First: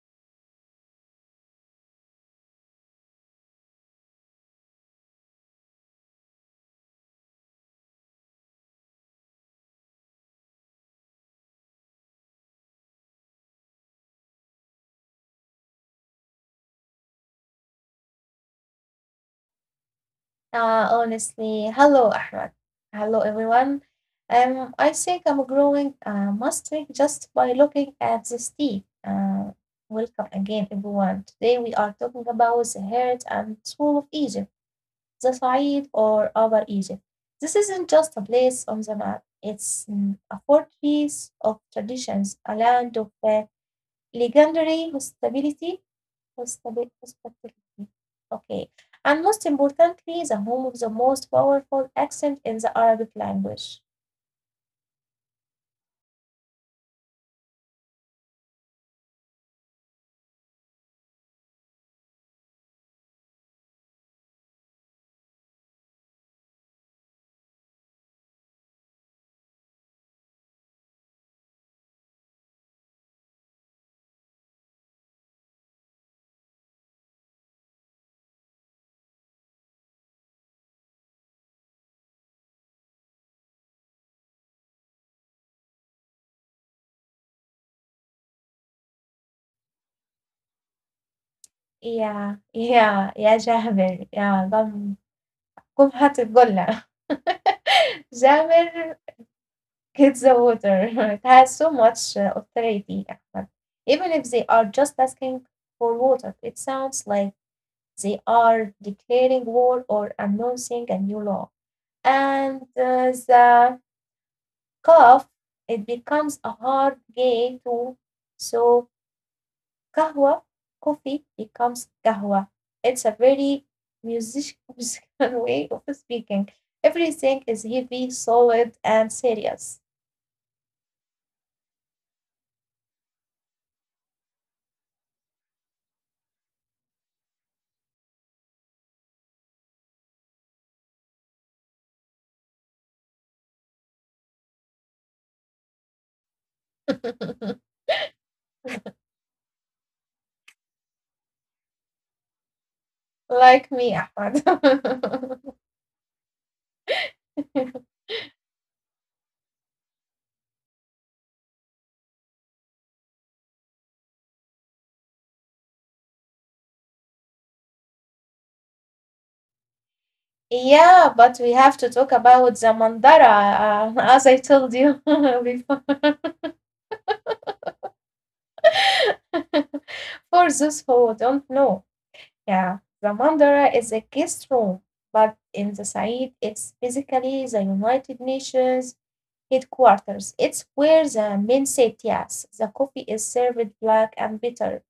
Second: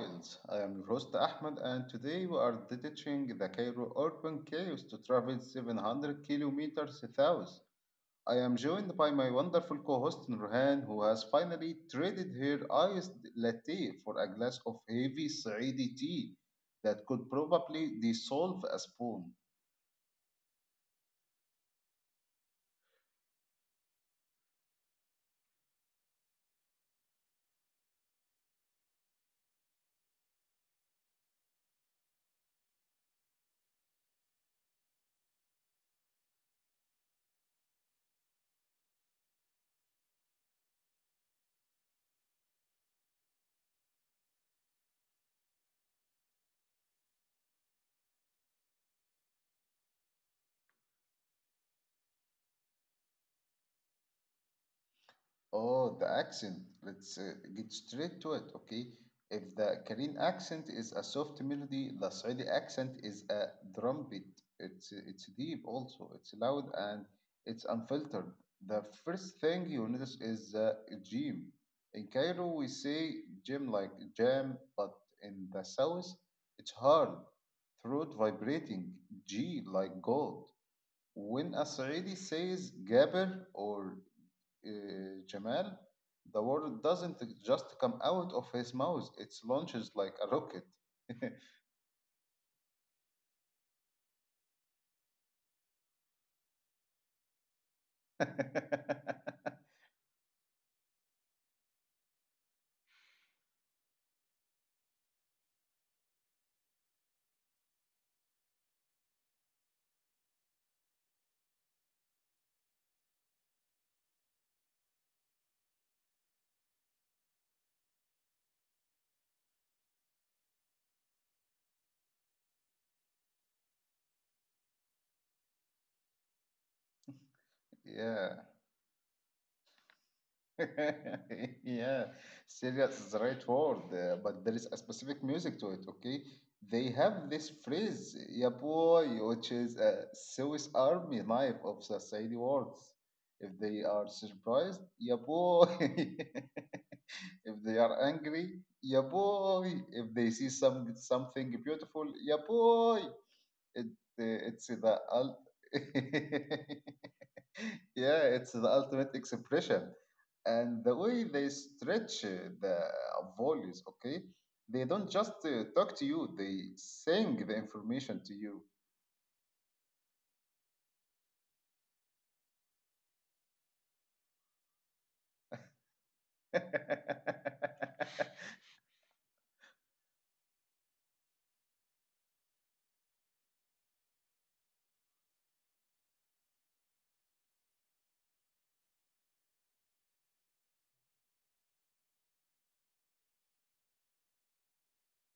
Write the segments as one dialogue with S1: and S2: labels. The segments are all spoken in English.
S1: Files. I am your host Ahmed, and today we are detaching the Cairo urban chaos to travel 700 kilometers south. I am joined by my wonderful co-host Nurhan, who has finally traded her iced latte for a glass of heavy Saidi tea that could probably dissolve a spoon.
S2: Hello, Ahmed. Hello, everyone. I think I'm growing mastering just by looking at this tea. Welcome again, everyone. Today we are talking about the heart and soul of Egypt, the Said or Upper Egypt. This isn't just a place on the map. It's a fortress of traditions, a land of legendary hospitality. Okay. And most importantly, the home of the most powerful accent in the Arabic language.
S1: Oh, the accent. Let's get straight to it, okay? If the Korean accent is a soft melody, the Saudi accent is a drum beat. It's deep also. It's loud and it's unfiltered. The first thing you notice is the gym. In Cairo, we say gym like jam, but in the south, it's hard, throat vibrating, G like gold. When a Saudi says Gabir or uh, Jamal, the word doesn't just come out of his mouth, it launches like a rocket.
S2: Yeah, yeah, yeah, جابر, yeah, قم قم هات القلة. جابر, get the water. It has so much authority, Ahmed. Even if they are just asking for water, it sounds like they are declaring war or announcing a new law. And the cough, it becomes a hard game too. So kahwa, coffee becomes kahwa. It's a very musical way of speaking. Everything is
S1: Yeah.
S2: heavy, solid, and serious.
S1: Yeah, serious is the right word, but there is a specific music to it, okay? They have this phrase, yeah boy, which is a Swiss army knife of the Saudi words. If they are surprised, yeah boy. If they are angry, yeah boy. If they see something beautiful, yeah boy. It,
S2: Like me,
S1: it's
S2: Ahmad.
S1: the ult- Yeah, it's the ultimate expression. And the way they stretch the volleys, okay? They don't just talk to you, they sing the information to you.
S2: Yeah, but we have to talk about the mandara, as I told you before. For those who don't know, yeah, the Mandara is a guest room, but in the Said it's basically the United Nations headquarters. It's where the men sit, yes. The coffee is served black and bitter.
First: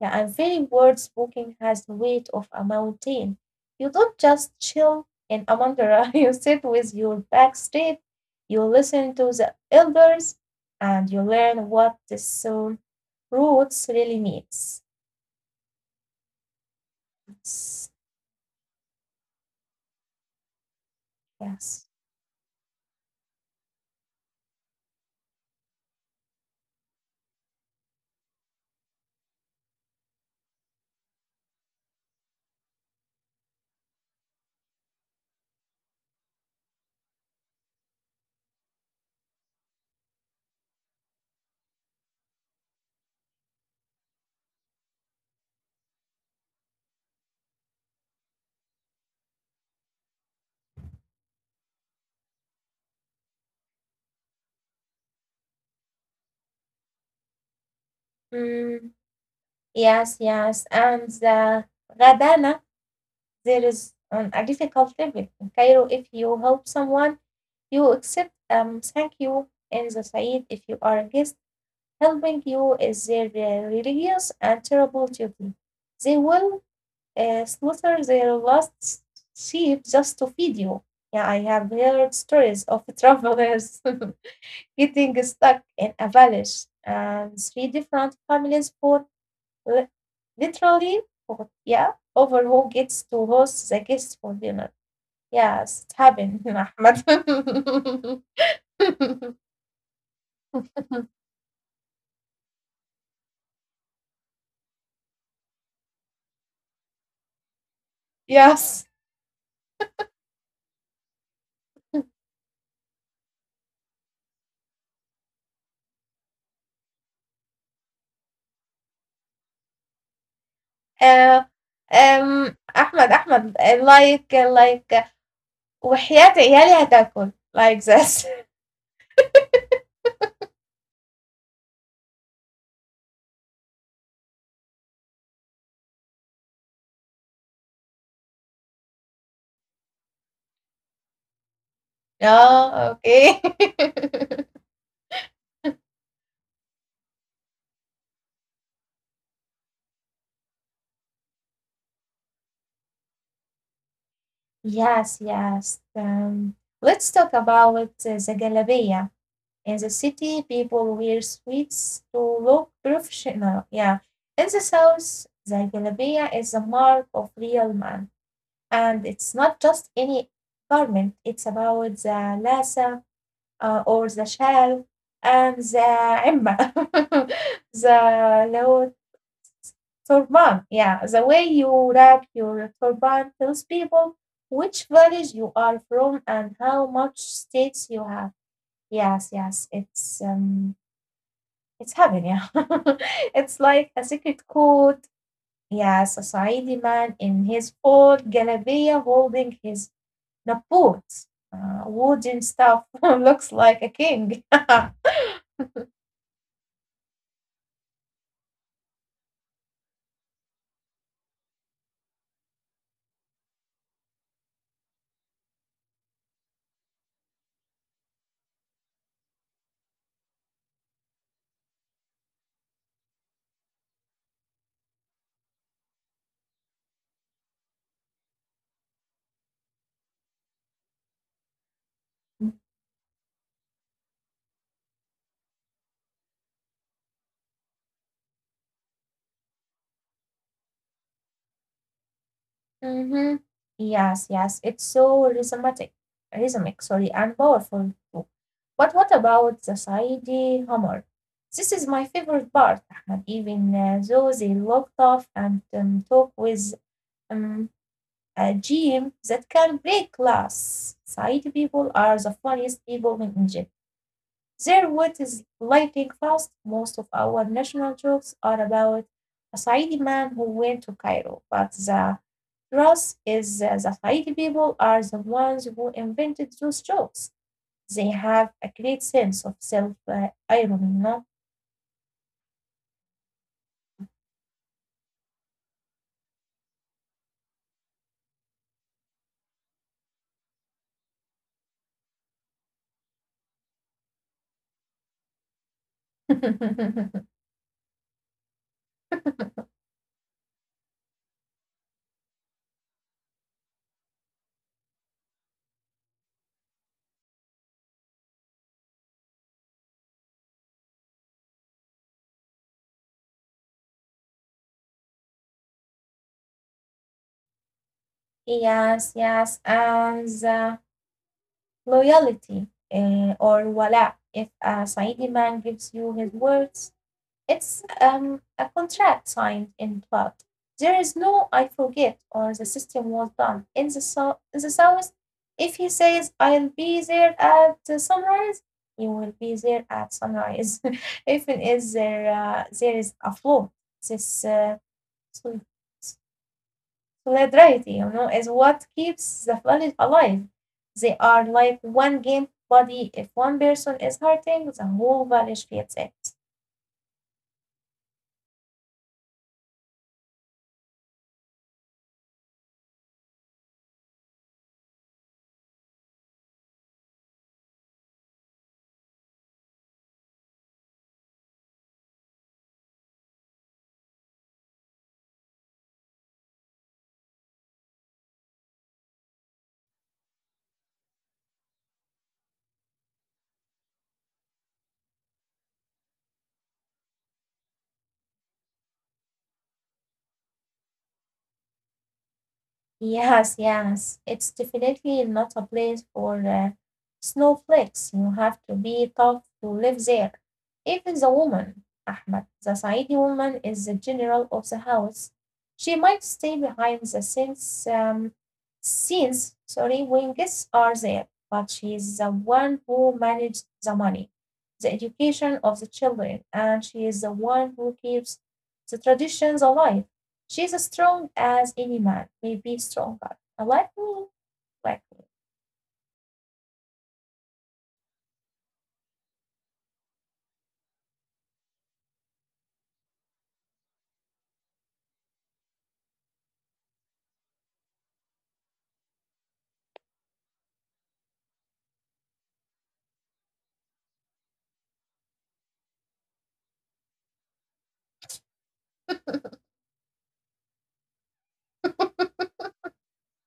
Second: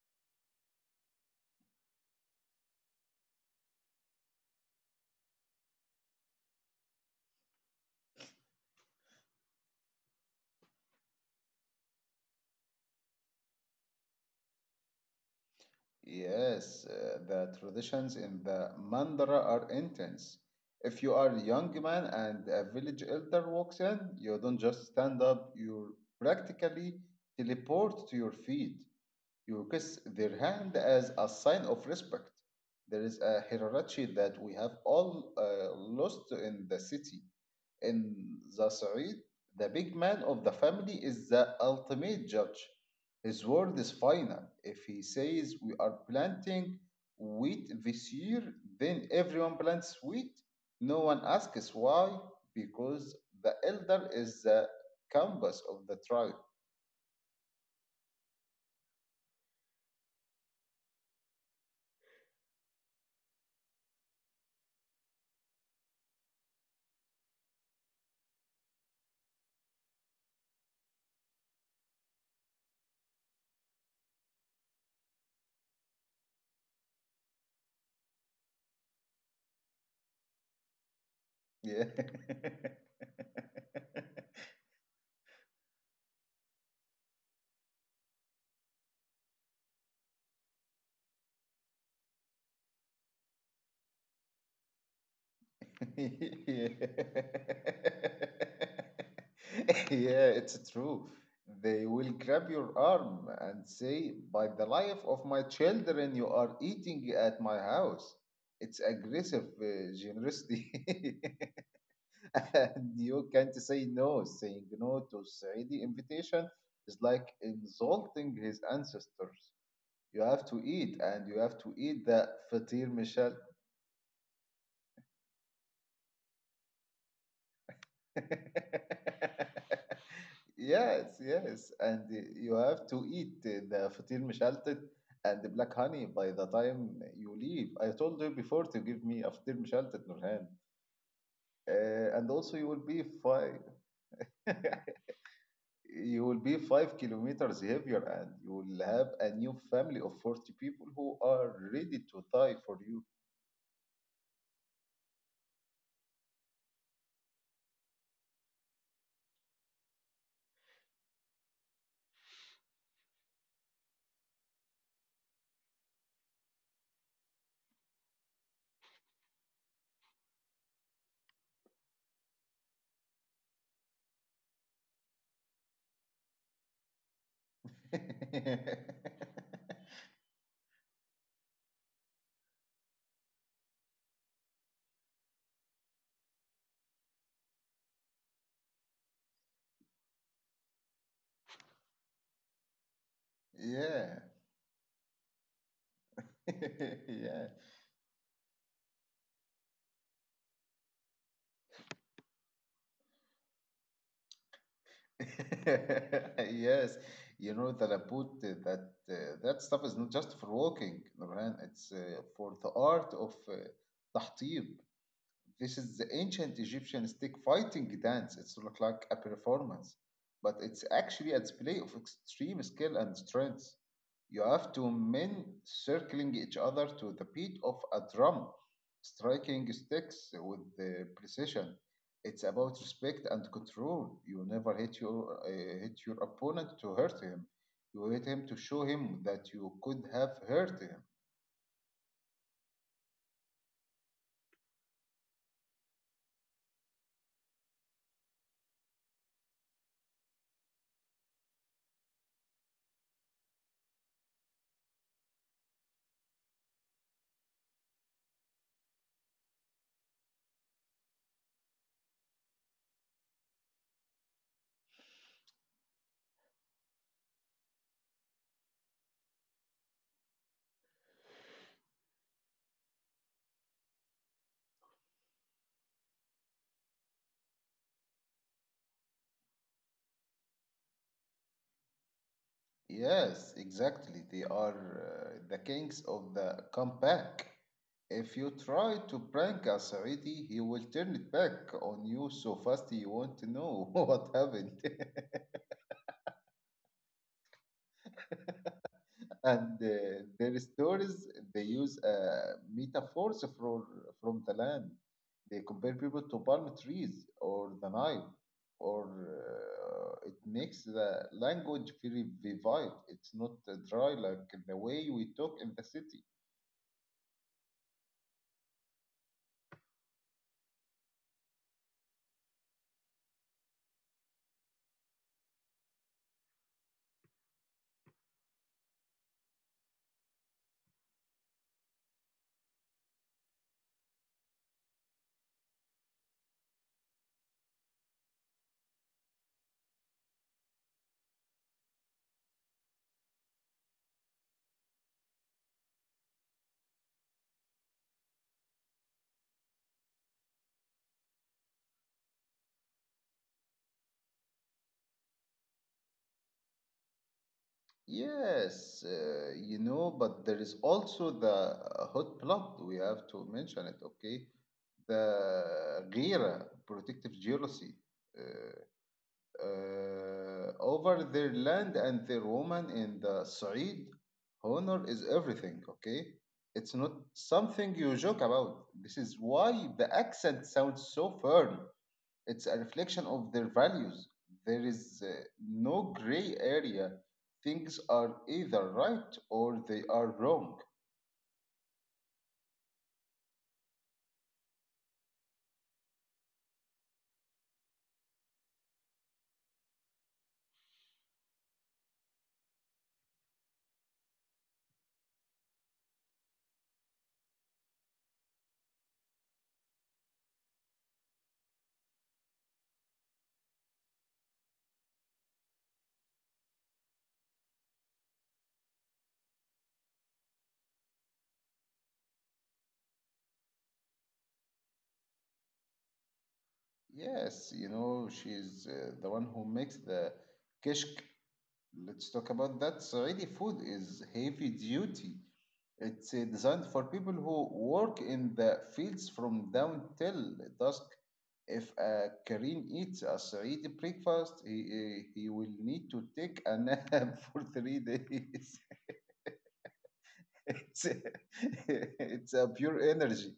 S2: Yeah, and very word spoken has the weight of a mountain. You don't just chill in a Mandara, you sit with your back straight, you listen to the elders, and you learn what the soul roots really means.
S1: Yes, the traditions in the Mandara are intense. If you are a young
S2: Yes.
S1: man and a village elder walks in, you don't just stand up, you practically teleport to your feet. You kiss their hand as a sign of respect. There is a hierarchy that we have all lost in the city. In the Sa'id, the big man of the family is the ultimate judge. His word is final. If he says we are planting wheat this year, then everyone plants wheat. No one asks why, because the elder is the compass of the tribe.
S2: Mm. Yes, yes. And the Ghadana, there is on a difficult level in Cairo. If you help someone, you accept thank you. In the Said, if you are a guest, helping you is their religious and terrible duty. They will slaughter their last s- sheep just to feed you. Yeah, I have
S1: Yeah.
S2: heard stories of travelers getting stuck in a village and three different families li- literally, yeah, over who gets to host the guest for dinner. Yes, it
S1: Yeah.
S2: happened, Ahmed.
S1: Yeah, it's true. They will grab your arm and say, "By the life of my children, you are eating at my house." It's
S2: yes.
S1: aggressive generosity. And you can't say no. Saying no to Saidi invitation is like insulting his ancestors. You have to eat, and you have to
S2: Uh,
S1: eat that fatir, Michelle.
S2: Ahmed, Ahmed, وحياة عيالي هتاكل, like this.
S1: Yes, yes. And you have to eat the fatir mishaltet and the black honey by the time you leave. I told you before to give me a fatir mishaltet, Nurhan. And also
S2: Yeah, okay.
S1: you will be 5 kilometers heavier and you will have a new family of 40 people who are ready to die for you.
S2: yes, yes. Let's talk about the galabia. In the city, people wear suits to look professional. Yeah. In the south, the jalabiya is a mark of real man. And it's not just any garment, it's about the lasa or the shell, and the imma, the low turban. Yeah, the way you wrap your turban tells people which village you are from and how much states you have. Yes, yes, it's heaven, yeah. It's like a
S1: Yeah.
S2: secret code. Yes, a Saidi man
S1: Yeah.
S2: in his old galabeya holding his naput, wooden stuff, looks like a king.
S1: Yes, you know that I put that that stuff is not just for walking, Nurhan. It's for the art of tahtir. This is the ancient Egyptian stick fighting dance. It's look like a performance, but it's actually a display of extreme skill and strength. You have two men circling each other to the beat of a drum, striking sticks with precision. It's about respect and control. You never hit your opponent to hurt him. You hit him to show him that you could have hurt him.
S2: Mm-hmm. Yes, yes, rhythmic, sorry, and powerful too. But what about the Saidi Hammer? This is my favorite part, Ahmed, even though they look tough and talk with um, a gym that can break glass. Side people are the funniest people in Egypt. Their wit is lightning fast. Most of our national jokes are about a Saidi man who went to Cairo, but the truth is that the Saidi people are the ones who invented those jokes. They have a great sense of self irony, no?
S1: Yes, exactly. They are the kings of the comeback. If you try to prank a Saudi, he will turn it back on you so fast you won't know what happened. And their stories, they use metaphors for, from the land. They compare people to palm trees or the Nile, or it makes the language very vivid. It's not dry like the way we talk in the city.
S2: Yes, yes, and the loyalty or wala, if a Saidi man gives you his words, it's a contract signed in blood. There is no I forget or the system was done. In the South, if he says, I'll be there at the sunrise, he will be there at sunrise. Even if it is there, there is a flaw, this sol- solidarity, you know, is what keeps the planet alive. They are like one game body. If one person is hurting, the whole village feels it.
S1: Yes, you know, but there is also the hot blood. We have to mention it, okay? The غيرة, protective jealousy, uh, over their land and their woman in the Saeed. Honor is everything, okay? It's not something you joke about. This is why the accent sounds so firm. It's a reflection of their values. There is no gray area. Things are either right or they are wrong.
S2: Yes, yes. It's definitely not a place for snowflakes. You have to be tough to live there. Even the woman, Ahmed, the Saidi woman is the general of the house. She might stay behind the scenes, sorry, when guests are there, but she is the one who manages the money, the education of the children, and she is the one who keeps the traditions alive. She's as strong as any man, maybe stronger. Like me, like me.
S1: Yes, you know, she's the one who makes the kishk. Let's talk about that. Saudi food is heavy duty. It's designed for people who work in the fields from dawn till dusk. If a Korean eats a Saudi breakfast, he will need to take a nap for 3 days. It's, uh, it's a pure energy.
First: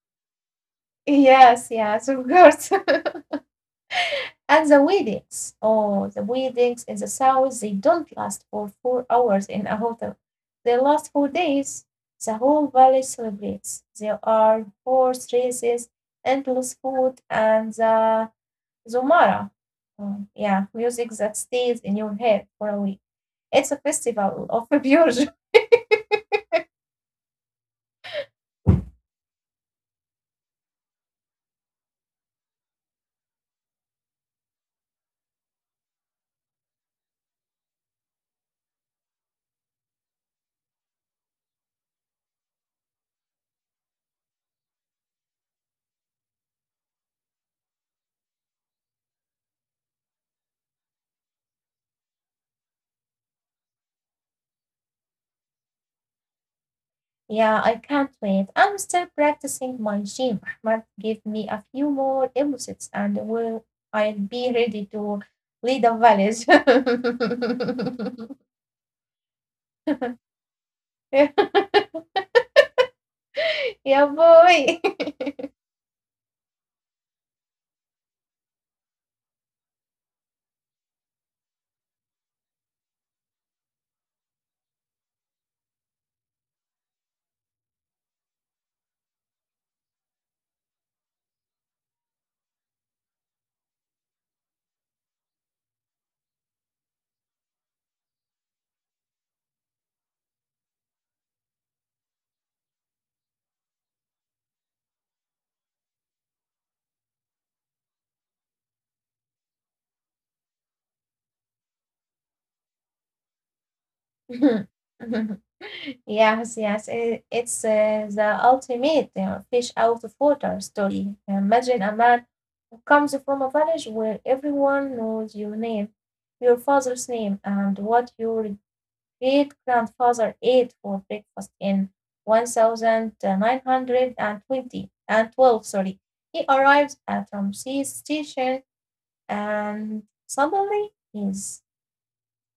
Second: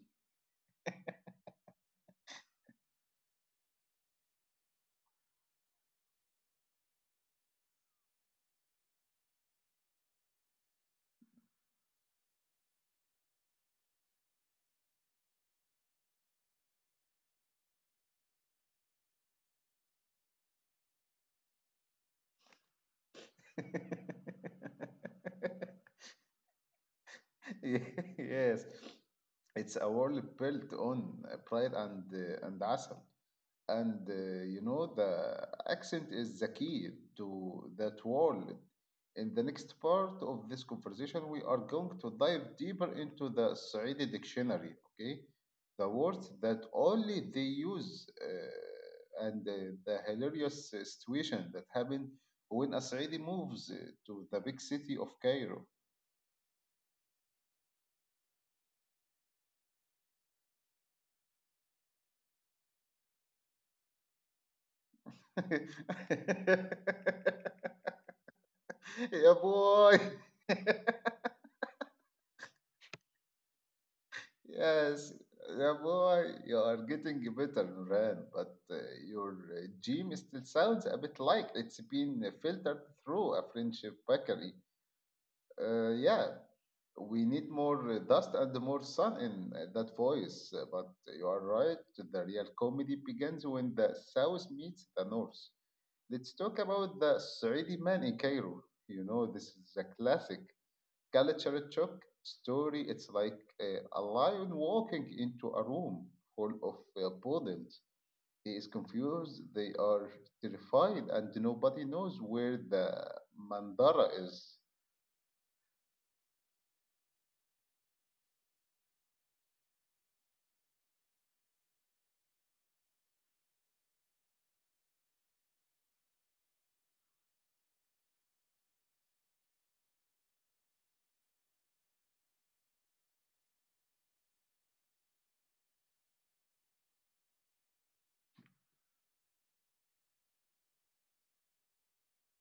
S2: Yes, yes, of course. And the weddings. Oh, the weddings in the south, they don't last for 4 hours in a hotel. They last 4 days. The whole valley celebrates. There are horse races, endless food, and the Zomara. Oh, yeah, music that stays in your head for a week. It's a festival of pure joy.
S1: Yes, it's a world built on pride and asam. And you know, the accent is the key to that world. In the next part of this conversation we are going to dive deeper into the Saudi dictionary, okay, the words that only they use, and the hilarious situation that happened when a Saudi moves to the big city of Cairo.
S2: Yeah, I can't wait. I'm still practicing my gym. Ahmad, give me a few more episodes and will I'll be ready to lead a village.
S1: Yeah boy.
S2: Yeah, yeah, boy.
S1: Yes, yeah, boy, you are getting better, Nuran, but your gym still sounds a bit like it's been filtered through a French bakery. Yeah, we need more dust and more sun in that voice, but you are right, the real comedy begins when the south meets the north. Let's talk about the Saudi man in Cairo. You know, this is a classic. Kalicharchuk story, it's like a lion walking into a room full of rodents. He is confused, they are terrified, and nobody knows where the mandara is.
S2: Yes, yes. It's the ultimate fish out of water story. Imagine a man who comes from a village where everyone knows your name, your father's name, and what your great grandfather ate for breakfast in sorry. He arrives at Ramses station and suddenly he's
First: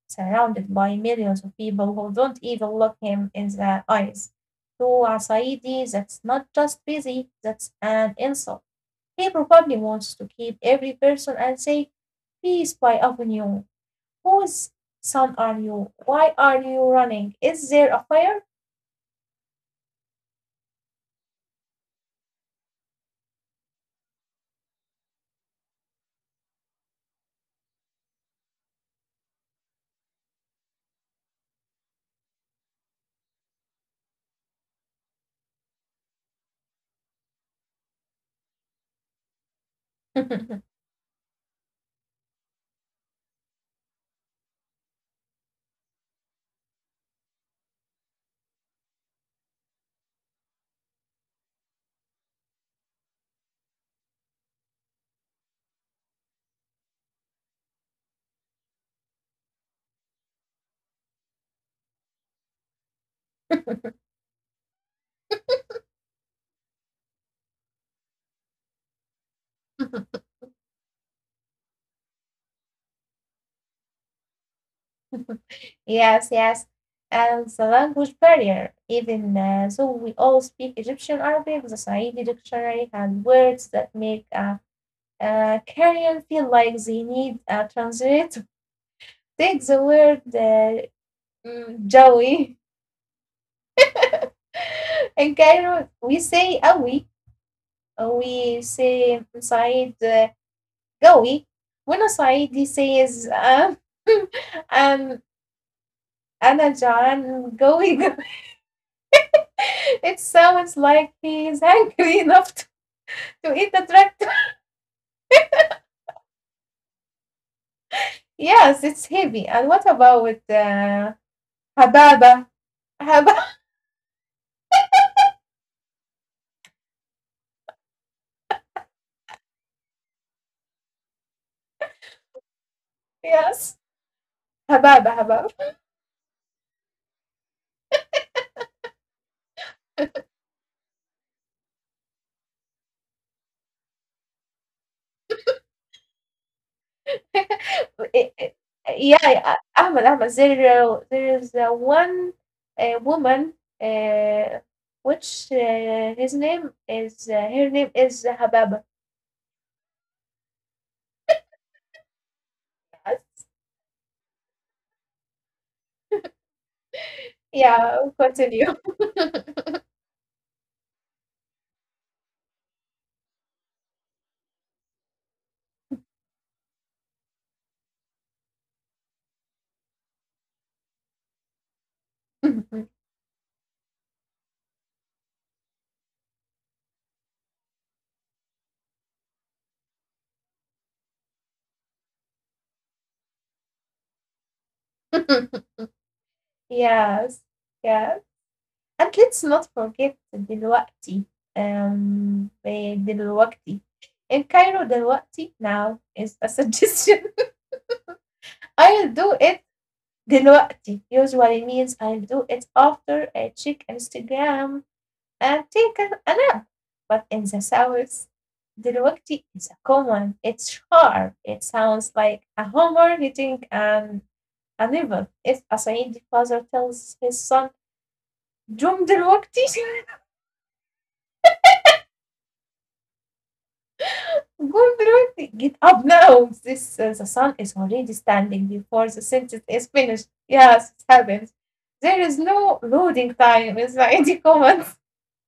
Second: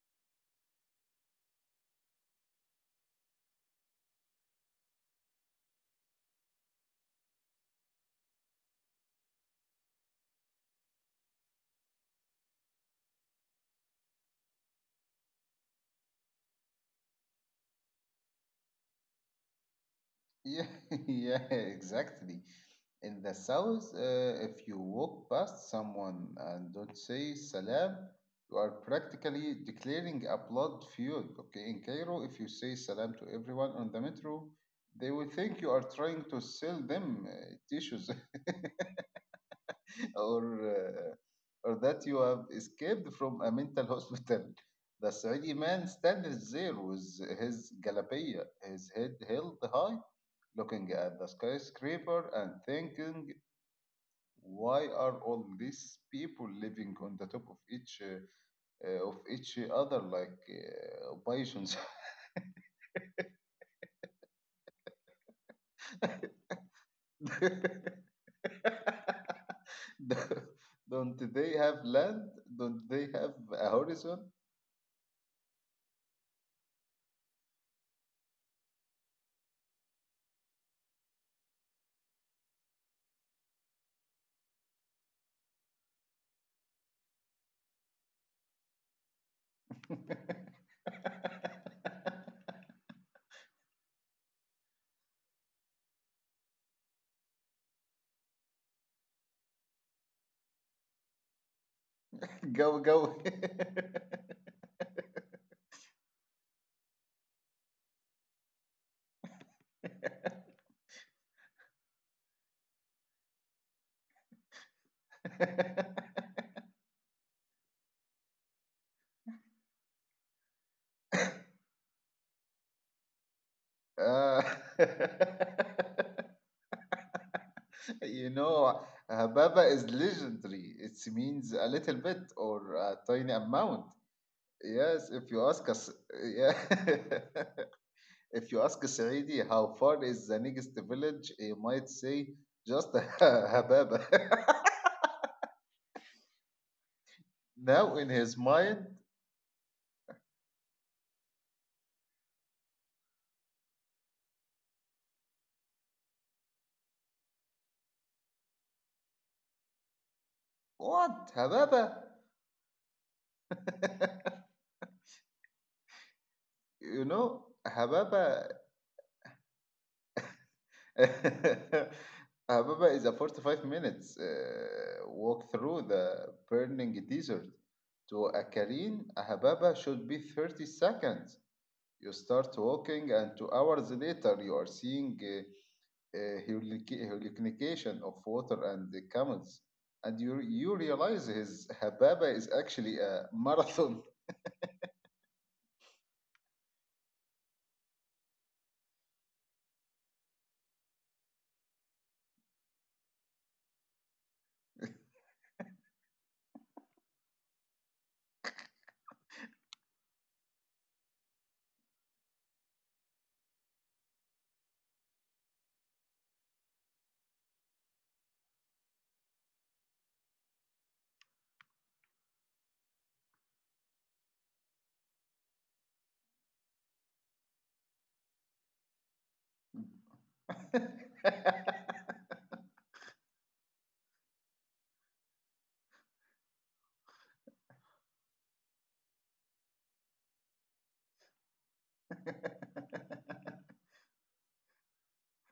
S2: surrounded by millions of people who don't even look him in the eyes. To Asaidi, that's not just busy, that's an insult. He probably wants to keep every person and say, peace by Avenue. Whose son are you? Why are you running? Is there a fire?
S1: Yeah, yeah, exactly. In the south, if you walk past someone and don't say salam, you are practically declaring a blood feud. Okay, in Cairo, if you say salam to everyone on the metro, they will think you are trying to sell them tissues or or that you have escaped from a mental hospital. The Saudi man stands there with his galabia, his head held high looking at the skyscraper and thinking, why are all these people living on the top of each other like pigeons? Don't they have land? Don't they have a horizon?
S2: Yes, yes. And the language barrier, even though we all speak Egyptian Arabic, the Saidi dictionary had words that make a Korean feel like they need a translator. Take the word Jawi. In Cairo, we say Awi, we say inside قوي وأنا صعيدي
S1: Go go.
S2: says um, أنا جعان قوي. It sounds like he is hungry enough to eat the tractor. Yes, it's heavy. And what about hababa? Hababa?
S1: Ah. You know, Hababa is legendary. It means a little bit or a tiny
S2: Yes.
S1: amount. Yes,
S2: Hababa,
S1: if you ask
S2: hababa.
S1: us, yeah, if you ask Saidi how far is the nearest village, he might say just Hababa. Now in
S2: Eh,
S1: his
S2: eh,
S1: mind,
S2: yeah, yeah, Ahmed, Ahmed, there is one woman, uh, which his name is, her name is Hababa.
S1: what Hababa? You know,
S2: Yeah,
S1: Hababa
S2: continue.
S1: Hababa is a 45 minutes walk through the burning desert. To a Karin, a Hababa should be 30 seconds. You start walking, and 2 hours later, you are seeing uh, hurricane of water and the camels. And you realize his Hababa is actually a marathon.
S2: Yes, yeah. And let's not forget دلوقتي. إيه دلوقتي. In Cairo, دلوقتي now is a suggestion. I'll do it دلوقتي usually means I'll do it after I check Instagram and take a nap. But in the South, دلوقتي is a common. It's sharp. It sounds like a hammer hitting an another إذ. A father tells his son قم دلوقتي, قم دلوقتي. Get up now. This the son is already standing before the sentence is finished. Yes, it happens. There is no loading time in Saidi comments.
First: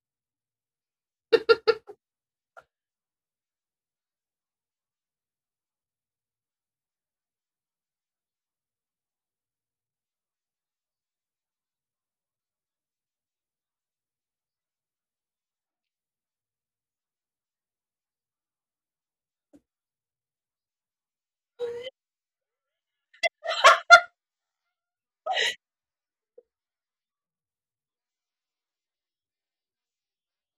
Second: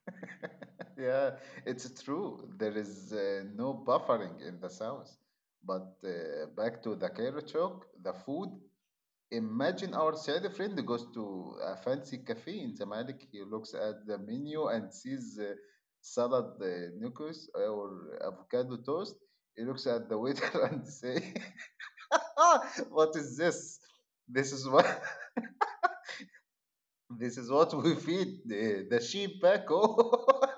S1: Yeah, it's true. There is no buffering in the South. But back to the Cairo talk, the food. Imagine our Saudi friend goes to a fancy cafe in Zamalek. He looks at the menu and sees salad noodles or avocado toast. He looks at the waiter and say, "Ah, what is this? This is what this is what we feed the sheep back home."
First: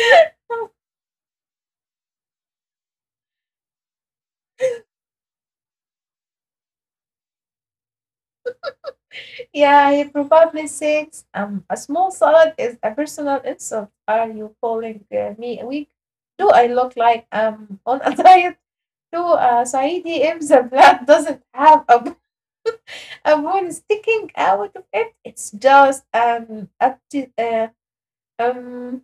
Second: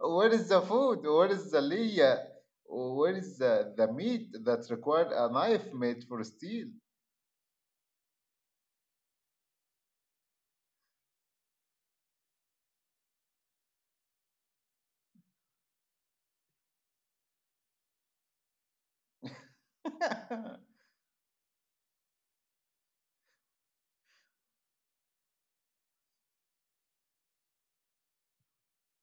S1: Where is the food? Where is the liya? Where is the meat that required a knife made for steel?
S2: Yeah, he probably says a small salad is a personal insult. Are you calling me weak? Do I look like I'm on a diet to Saidi if the blood doesn't have a avoid sticking out of it. It's just Up to um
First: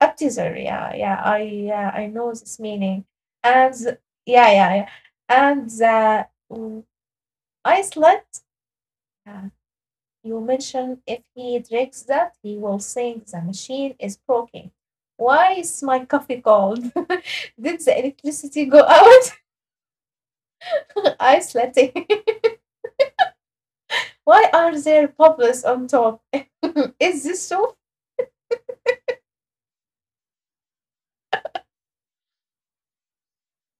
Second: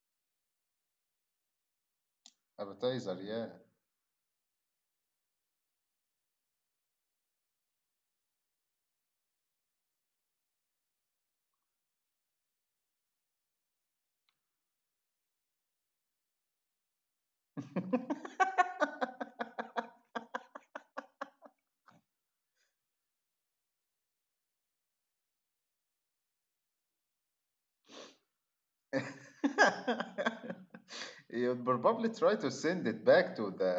S2: up to there. Yeah, yeah. I know this meaning.
S1: Appetizer, yeah.
S2: And the- yeah, yeah, yeah. And the mm, Iceland. Uh, you mentioned if he drinks that, he will think the machine is broken. Why is my coffee cold? Did the electricity go out? Ice latte. Why are there bubbles on top? Is this so?
S1: You probably try to send it back to the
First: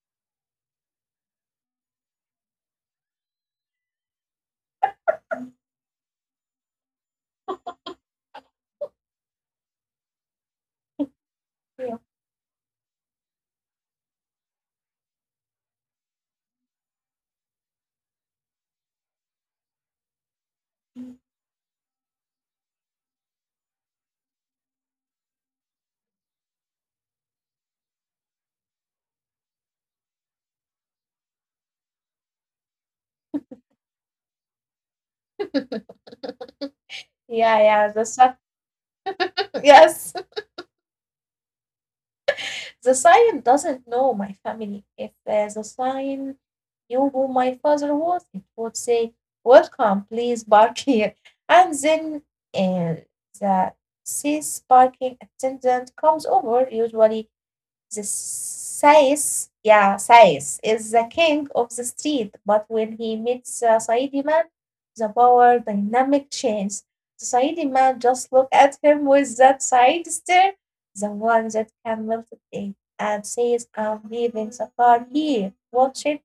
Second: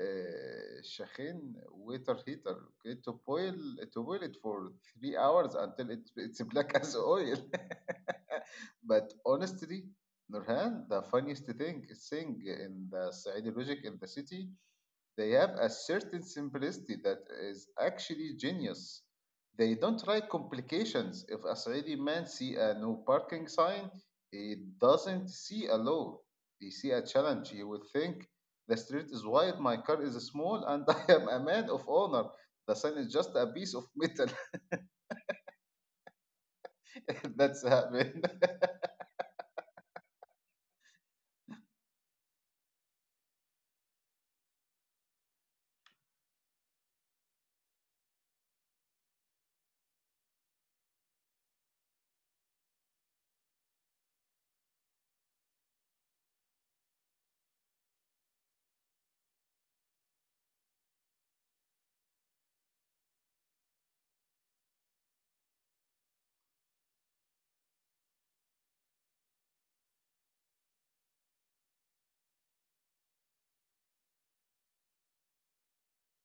S1: uh, Shakhin water heater, okay, to boil it for 3 hours until it's black as oil. But honestly, Nurhan, the funniest thing
S2: Yeah.
S1: thing in the Saudi logic in the city, they have a certain simplicity that is actually genius. They don't like complications. If a Saudi man see a no parking sign, he doesn't see a law. He see a challenge. He will think the street is wide, my car is small, and I am a man of honor. The sign is just a piece of metal.
S2: Yeah,
S1: That's
S2: yeah, the
S1: happened.
S2: sign. Yes, the sign doesn't know my family. If the sign knew who my father was, it would say, welcome, please park here. And then uh, the says parking attendant comes over, usually. The Sais, yeah, Sais is the king of the street, but when he meets the Saidi man, the power dynamic changes. The Saidi man just look at him with that side stare, the one that can melt it in, and says, I'm leaving the car here. Watch it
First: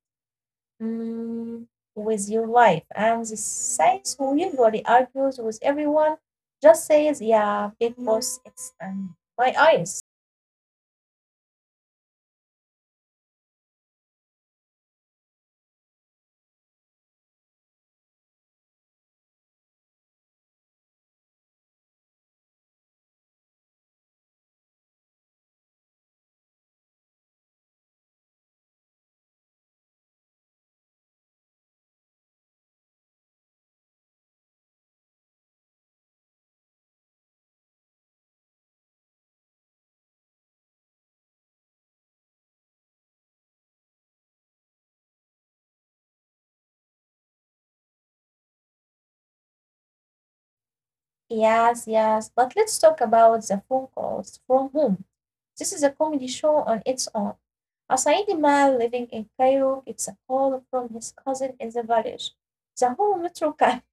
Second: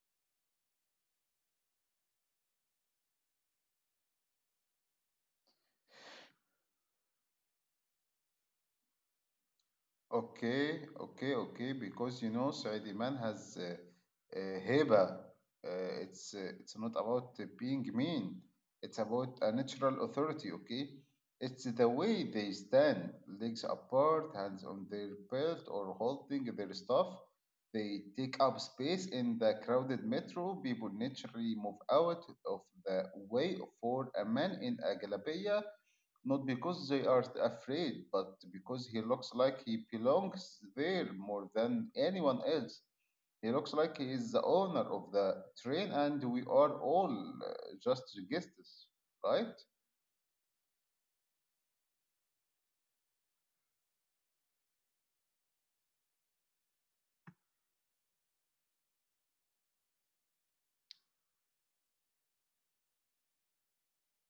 S2: mm, with your life. And the Sais, who usually argues with everyone, just says, yeah, big boss, it's my eyes.
S1: Okay, okay, okay. Because you know, Saudi man has heba. It's it's not about being mean. It's about a natural authority. Okay, it's the way they stand, legs apart, hands on their belt or holding their stuff. They take up space in the crowded metro. People naturally move out of the way for a man in a galabia not because they are afraid, but because he looks like he belongs there more than anyone else. He looks like he is the owner of the train, and we are all uh, just guests, right?
S2: Yes, yes. But let's talk about the phone calls from home. This is a comedy show on its own. A Saidi man living in Cairo gets a call from his cousin in the village. The whole metro can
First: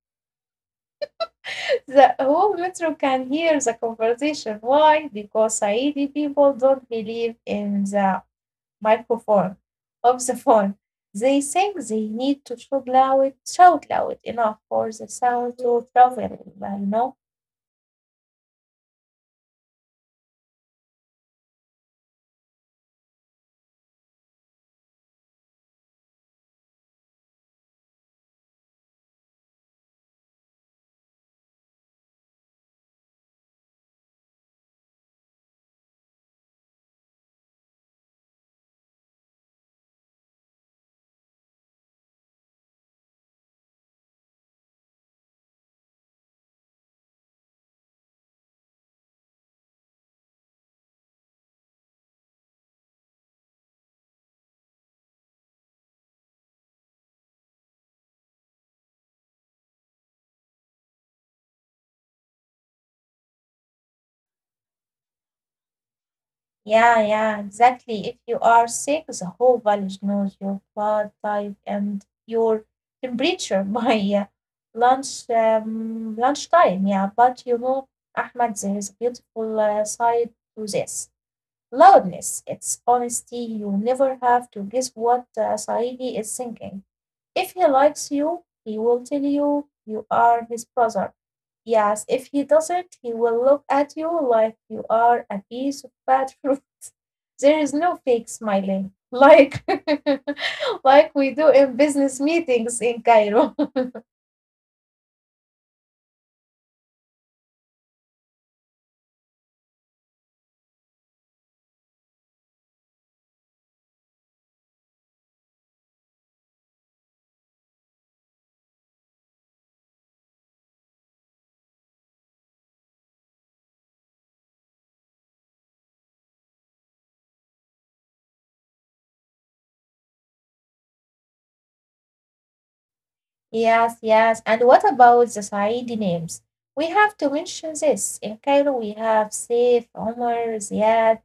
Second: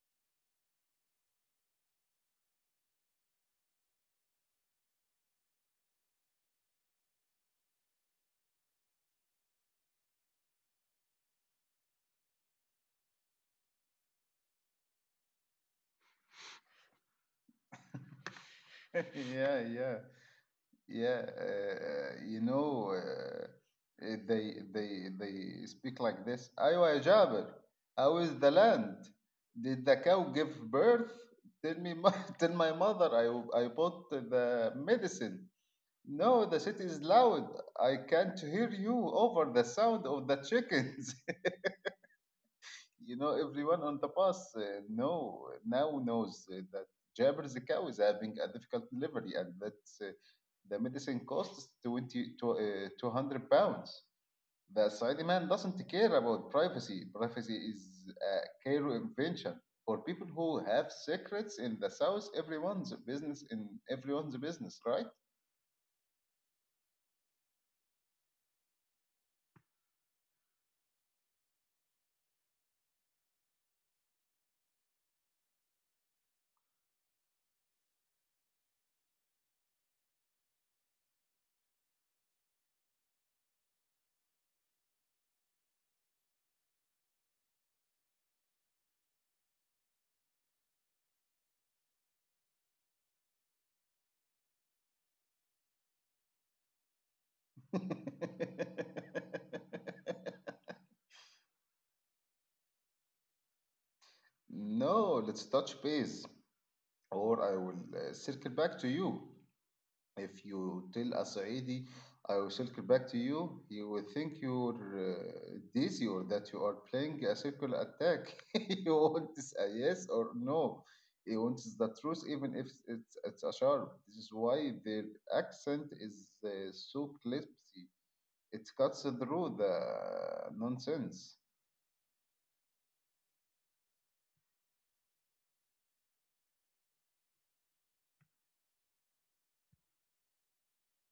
S2: The whole metro can hear the conversation. Why? Because Saidi people don't believe in the microphone of the phone. They think they need to shout loud enough for the sound to travel, you know.
S1: Yeah, yeah, yeah. You know, they speak like this. أيوة يا جابر, how is the land? Did the cow give birth? Tell me, tell my mother I bought the medicine. No, the city is loud. I can't hear you over the sound of the chickens. You know, everyone on the bus know now knows that Jabber's cow is having a difficult delivery, and that uh, the medicine costs 20 to 200 pounds. The side man doesn't care about privacy. Privacy is a Cairo invention for people who have secrets in the south. Everyone's business in everyone's business, right?
S2: Yeah, yeah, exactly. If you are sick, the whole village knows your blood type and your temperature by lunchtime. Yeah, but you know, Ahmad, there is a beautiful side to this. Loudness, it's honesty. You never have to guess what Saidi is thinking. If he likes you, he will tell you you are his brother. Yes, if he doesn't, he will look at you like you are a piece of bad fruit. There is no fake smiling like like we do in business meetings in Cairo.
S1: No, let's touch base, or I will circle back to you. If you tell a Saidi, I will circle back to you, you will think you're dizzy or that you are playing a circle attack. You want this a yes or no. He wants the truth, even if it's a sharp. This is why their accent is so clippy. It cuts through the nonsense.
S2: yes, yes. And what about the Saidi names? We have to mention this. In Cairo, we have Saif, Omar, Ziad,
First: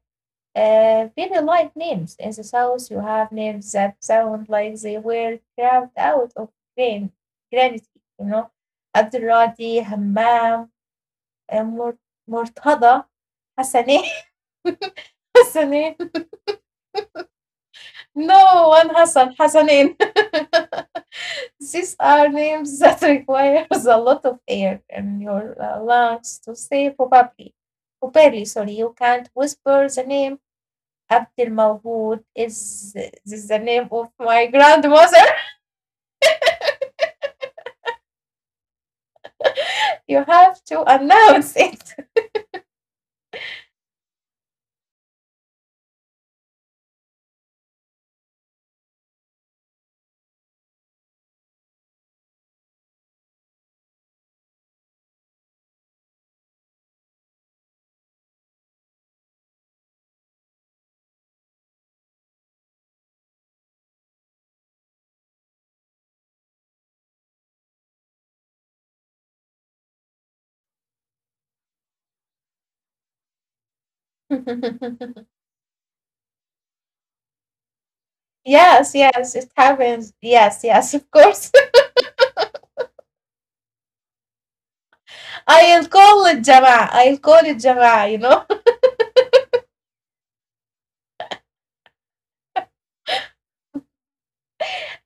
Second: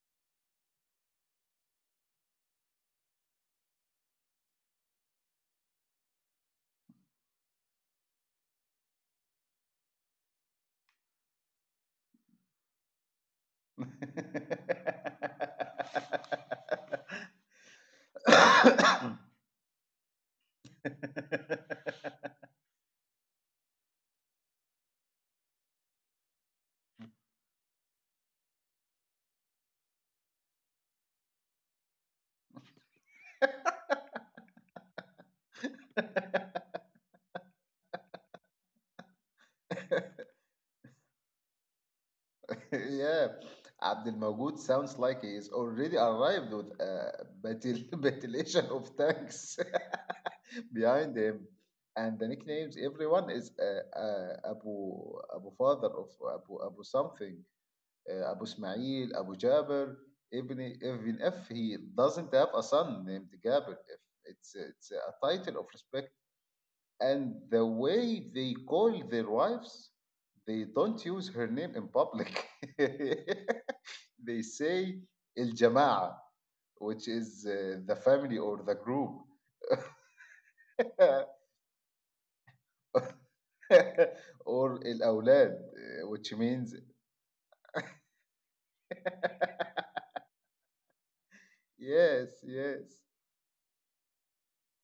S2: very light names. In the south, you have names that sound like they were carved out of grain, granite, you know. Abdurradi, Hammam, uh, Mur- Murtada, Hassani,
S1: Yeah,
S2: Hassani. No, and Hassan, Hassanin. These are names that requires a lot of air in your lungs to say probably. Probably, sorry, you can't whisper the name. Abdul Mawhud is the name of my grandmother. You have to announce it.
S1: Abdul Magood sounds like he is already arrived with a battalion of tanks behind him. And the nicknames everyone is Abu Father of Abu Abu something, Abu Ismail, Abu Jabir. Even if he doesn't have a son named Jabir, if it's a title of. And the way they call their wives, they don't use her name in public. They say El Jamaa, which is the family or
S2: Yes,
S1: the
S2: yes,
S1: group,
S2: it happens. Yes, yes, of course.
S1: or El Aulad,
S2: I'll
S1: which
S2: call it
S1: means
S2: Jama. I'll call it Jama, you know.
S1: yes, yes.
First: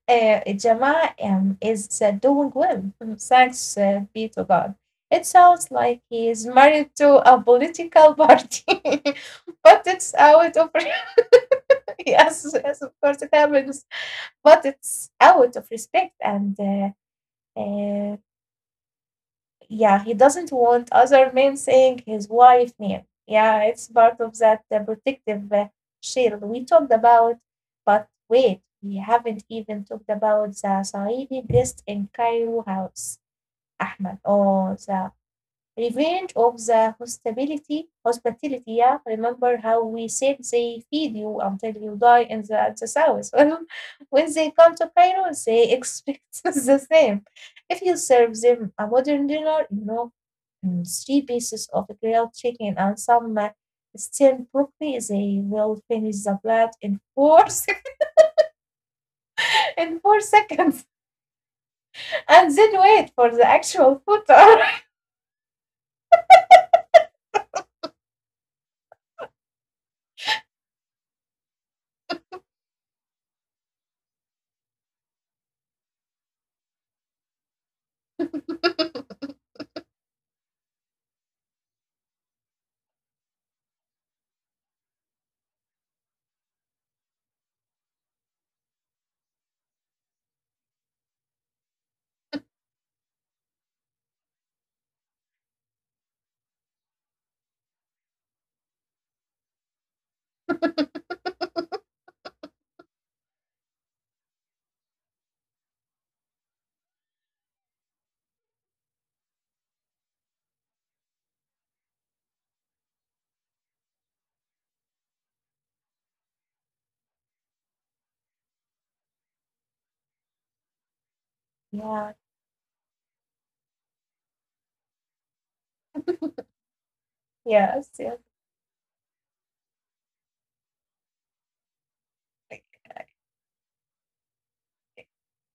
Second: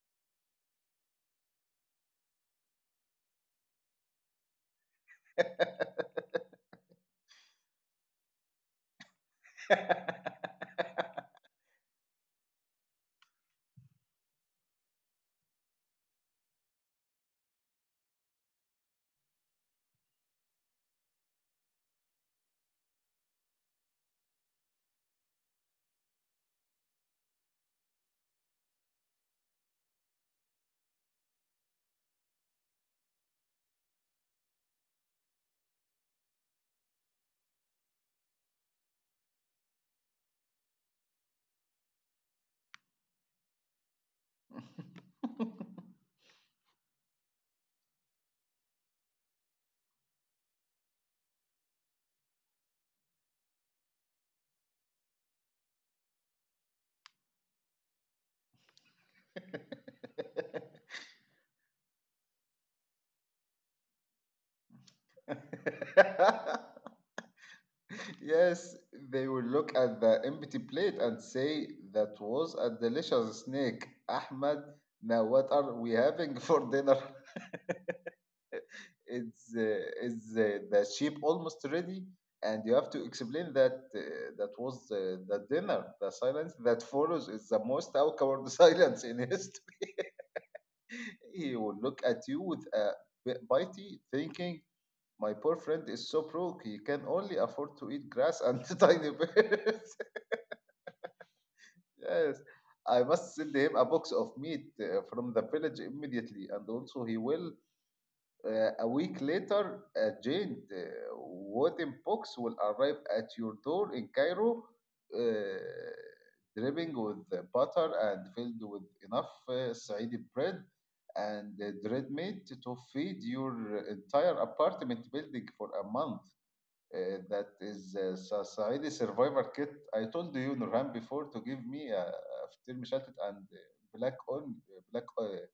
S2: Jama is doing well. Mm, thanks be to God. It sounds like he is married to a political party, but it's out of re- yes, yes, of course it happens. But it's out of respect and uh, yeah, he doesn't want other men saying his wife name. Yeah, it's part of that protective shield we talked about. But wait, we haven't even talked about the Saidi guest in Cairo house, Ahmed, or the revenge of the hospitality. Hospitality, yeah. Remember how we said they feed you until you die at the south. When they come to Cairo, they expect the same. If you serve them a modern dinner, you know, mm, three pieces of grilled chicken and some steamed broccoli. They will finish the plate in four sec- in 4 seconds, and then wait for the actual food to arrive.
S1: Yes, they will look at the empty plate and say, "That was a delicious snake, Ahmed. Now, what are we having for dinner? It's is the sheep almost ready?" And you have to explain that that was the dinner. The silence that follows is the most awkward silence in history. He will look at you with a bit bitey, thinking, "My poor friend is so broke, he can only afford to eat grass and tiny bears." Yes, I must send him a box of meat from the village immediately, and also he will. A week later, a giant wooden box will arrive at your door in Cairo, uh, dripping with the butter and filled with enough Saidi bread and dread
S2: Yeah,
S1: meat to feed your entire apartment building for a month. That
S2: yes,
S1: is
S2: yes,
S1: Saidi survivor kit. I told you Nurhan before to give me a فطير مشلتت and black on black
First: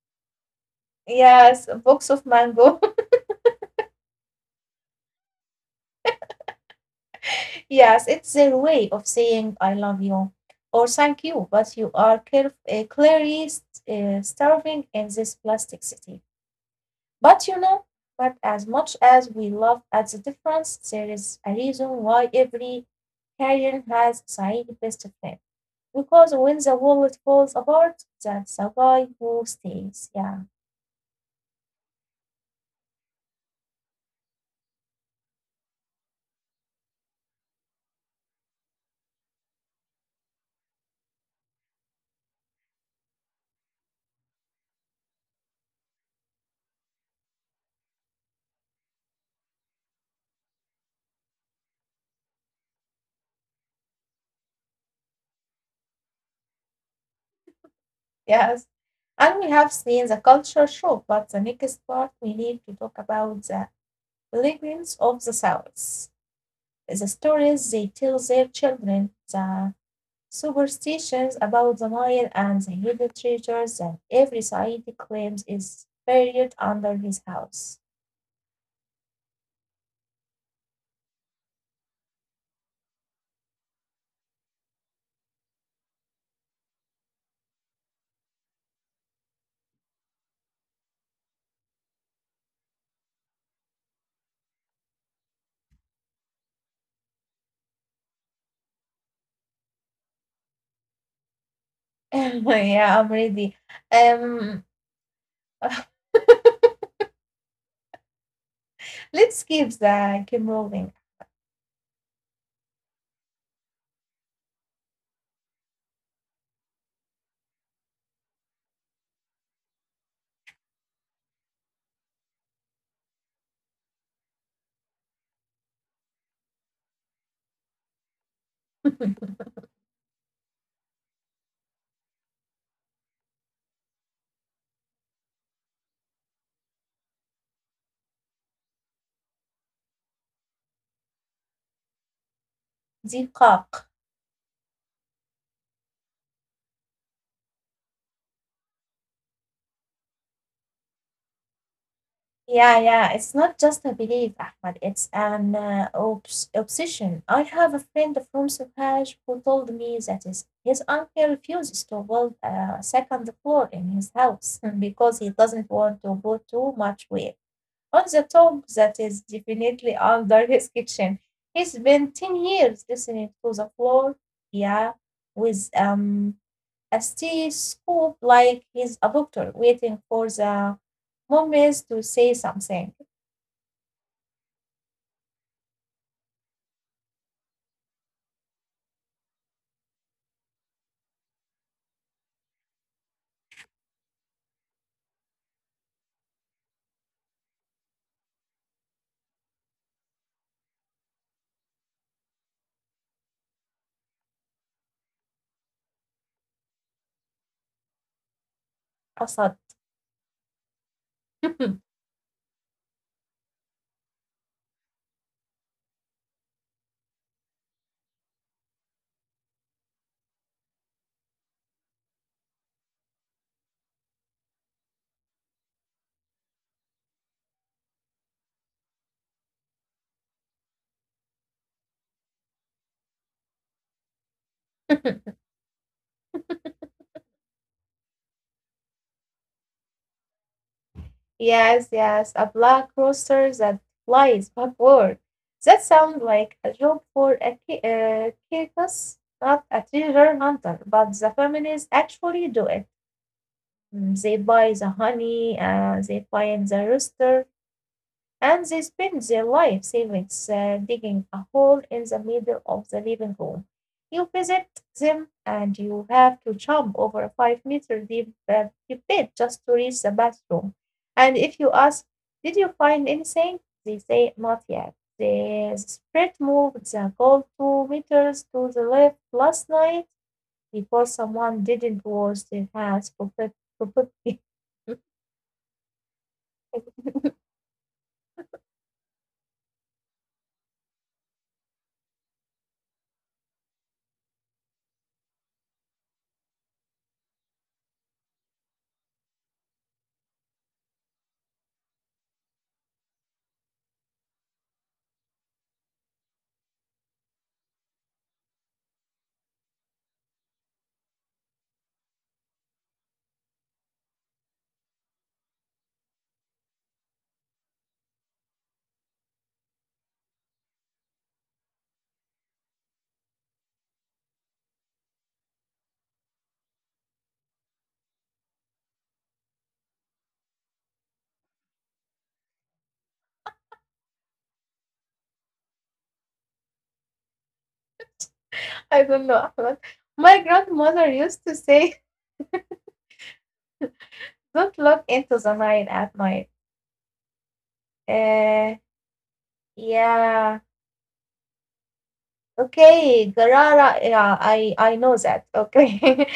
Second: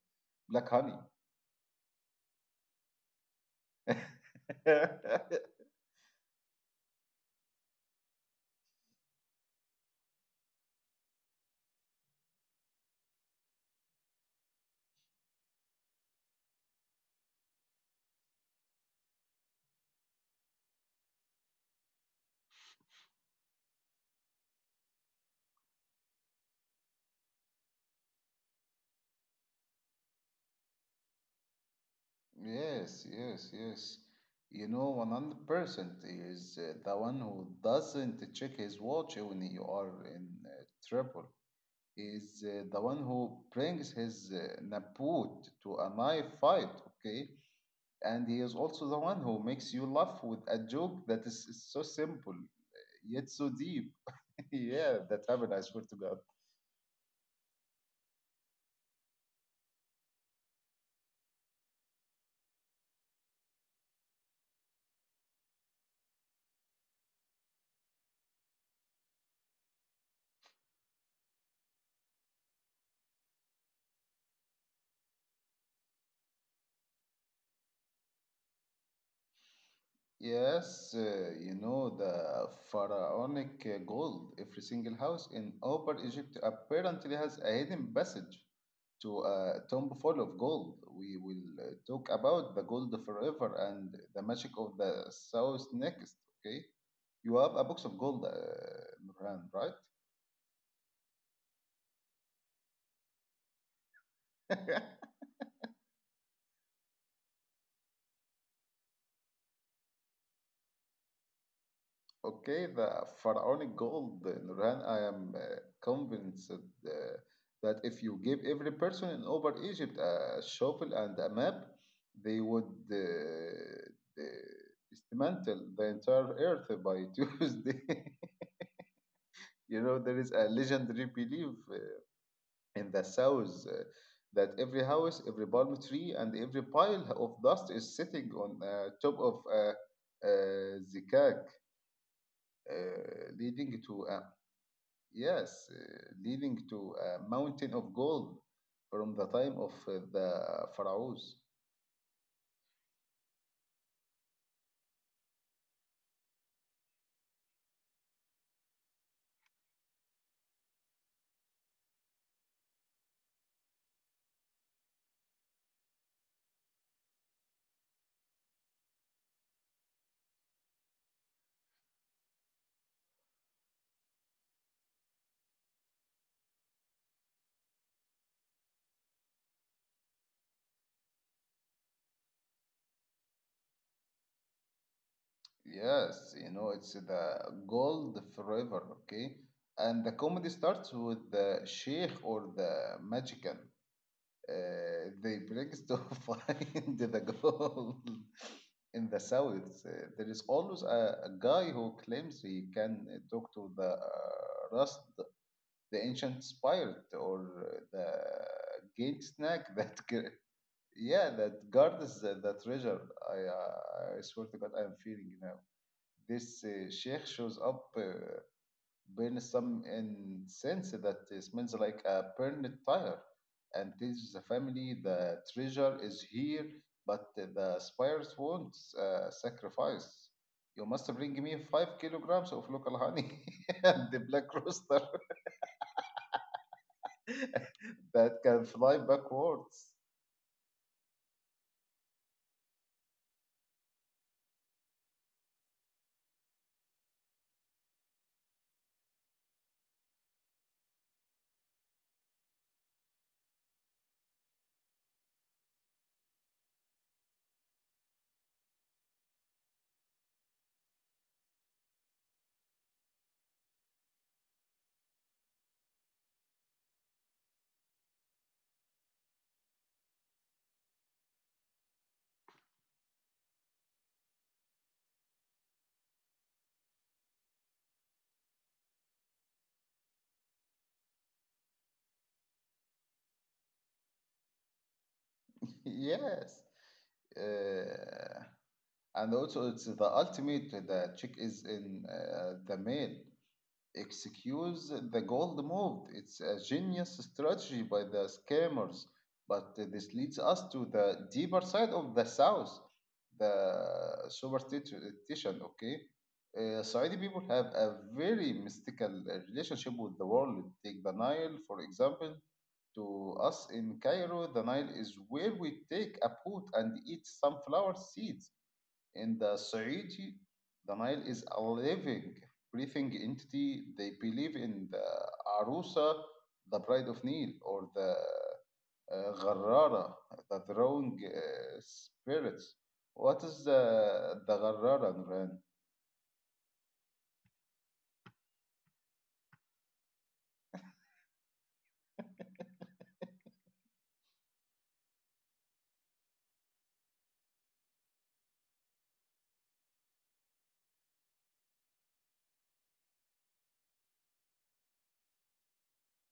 S1: black honey.
S2: yes. Books of mango. Yes, it's their way of saying I love you or thank you, but you are clearly starving in this plastic city. But you know, but as much as we love at the difference, there is a reason why every Korean has Saeed best friend. Because when the wallet falls apart, that's the guy who stays. Yeah,
S1: Yes, yes, yes. You know, 100% is the one who doesn't check his watch when you are in trouble. Is the one who brings his Naboot to a knife fight, okay? And he is also the one who makes you laugh with a joke that is so simple yet so deep. Yeah, that happened, I swear to God.
S2: yes. And we have seen the culture show, but the next part we need to talk about the pilgrims of the South. The stories they tell their children, the superstitions about the Nile, and the hidden treasures that every society claims is buried under his house.
S1: Yes, you know the pharaonic gold. Every single house in Upper Egypt apparently has a hidden passage to a tomb full of gold. We will talk about the gold forever and the magic of the south next. Okay, you have a box of gold, Nurhan, right?
S2: Yeah, I'm ready. Um, let's keep the game rolling.
S1: Okay, the pharaonic gold, Nurhan, I am convinced that if you give every person in Upper Egypt a shovel and a map, they would dismantle the entire earth by Tuesday. You know, there is a legendary belief in the South that every house, every palm tree, and every pile of dust is sitting on top of a zikak,
S2: The
S1: leading
S2: cock.
S1: to. Yes, leading to a mountain of gold from the time of the pharaohs.
S2: Yeah, yeah. It's not just a belief, Ahmad. It's an obsession. I have a friend from Safaj who told me that his uncle refuses to build a second floor in his house because he doesn't want to put too much weight on the top that is definitely under his kitchen. He spent 10 years listening to the floor, yeah, with a stethoscope like he's a doctor waiting for the Mom to say something.
S1: Yes, you know, it's the gold forever, okay? And the comedy starts with the sheikh or the magician. They brings to find the gold in the south. There is always a guy who claims he can talk to the rust, the ancient spirit, or the game snack
S2: أسد
S1: that Yeah, that guard is the treasure. I swear to God, I'm feeling now. This sheikh shows up, burns some incense that smells like a burned tire, and tells the family the treasure is here, but the spires wants sacrifice. You must bring me 5 kilograms of local honey and the black rooster that can fly backwards.
S2: Yes, yes, a black rooster that flies backward. That sounds like a job for a circus, not a treasure hunter, but the families actually do it. Mm, they buy the honey, they find the rooster, and they spend their life savings digging a hole in the middle of the living room. You visit them and you have to jump over a 5 meter deep pit just to reach the bathroom. And if you ask, did you find anything? They say, not yet. The spread moved the goal 2 meters to the left last night because someone didn't wash their properly.
S1: Yes. Uh, And also, it's the ultimate. The check is in the mail. Excuse the gold move. It's a genius strategy by the scammers. But this leads us to the deeper side of the South, the superstition. Okay, Saudi people have a very mystical relationship with the world. Take the Nile, for example. To us in Cairo, the Nile is where we take a boat and eat sunflower seeds. In the Saudi, the Nile is a living, breathing entity. They believe in the Arusa, the bride of Nile, or the Gharrara, the drawing spirits. What is the Gharrara, Nuran?
S2: I don't know. Ahmed. My grandmother used to say don't look into the night at night. Uh, yeah. Okay, Garara, yeah, I know that. Okay.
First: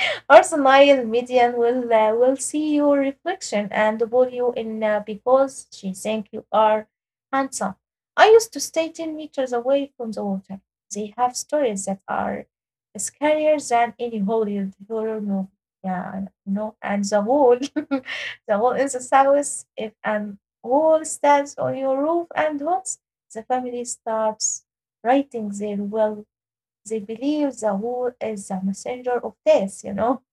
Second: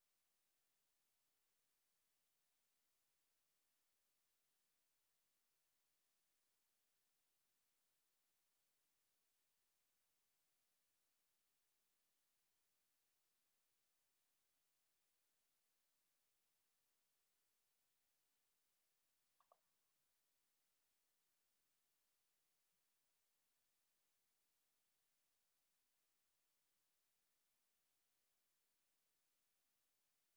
S2: Also, Nile Median will see your reflection and pull you in because she think you are handsome. I used to stay 10 meters away from the water. They have stories that are scarier than any Hollywood horror movie. Yeah, no, and the wall, the wall in the south, if and wall stands on your roof and haunts the family starts writing their will, they believe the wall is the messenger of death, you know?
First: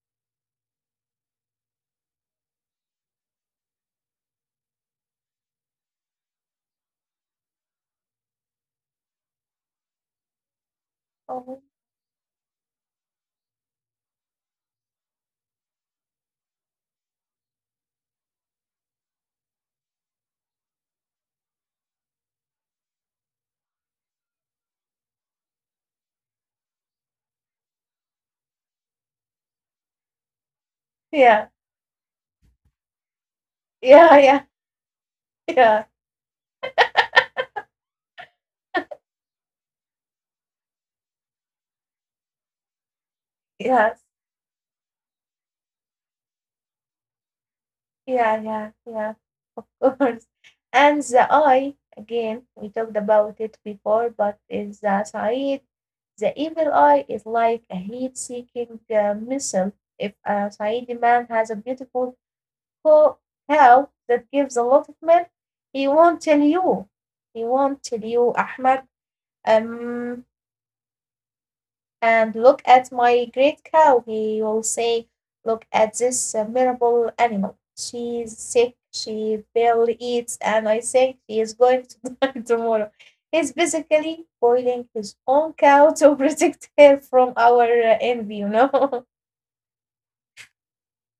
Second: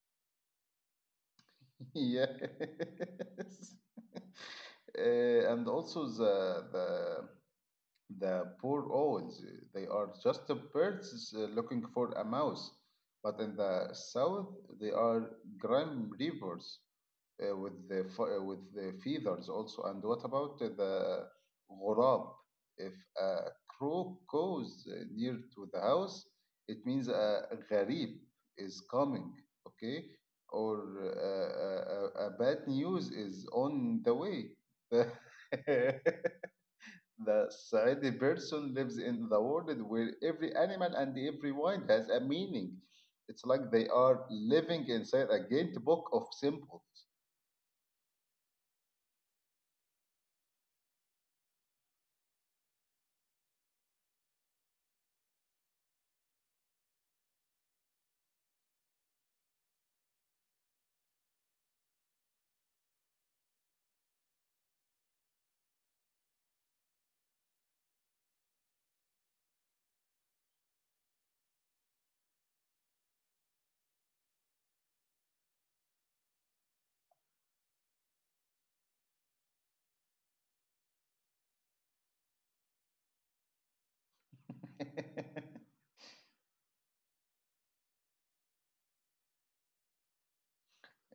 S1: Yes. And also the. The poor owls, they are just the birds
S2: Oh,
S1: looking for a mouse. But in the south, they are grim reapers with the feathers also. And what about the غراب? If a crow goes near to the house, it means a غريب is coming, okay? Or
S2: yeah,
S1: bad news is on
S2: yeah,
S1: the
S2: yeah,
S1: way.
S2: yeah,
S1: The Saidi person lives in the world where every animal and every word has a meaning. It's like they
S2: yes,
S1: are living inside a great book of symbols.
S2: yeah, yeah, yeah, of course. And the eye, again, we talked about it before, but is the Said, the evil eye is like a heat seeking missile. If a Saidi man has a beautiful co cow that gives a lot of milk, he won't tell you. He won't tell you, Ahmed. Um, And look at my great cow, he will say, look at this miserable animal. She's sick, she barely eats, and I think she is going to die tomorrow. He's basically boiling his own cow to protect her from our envy, you know?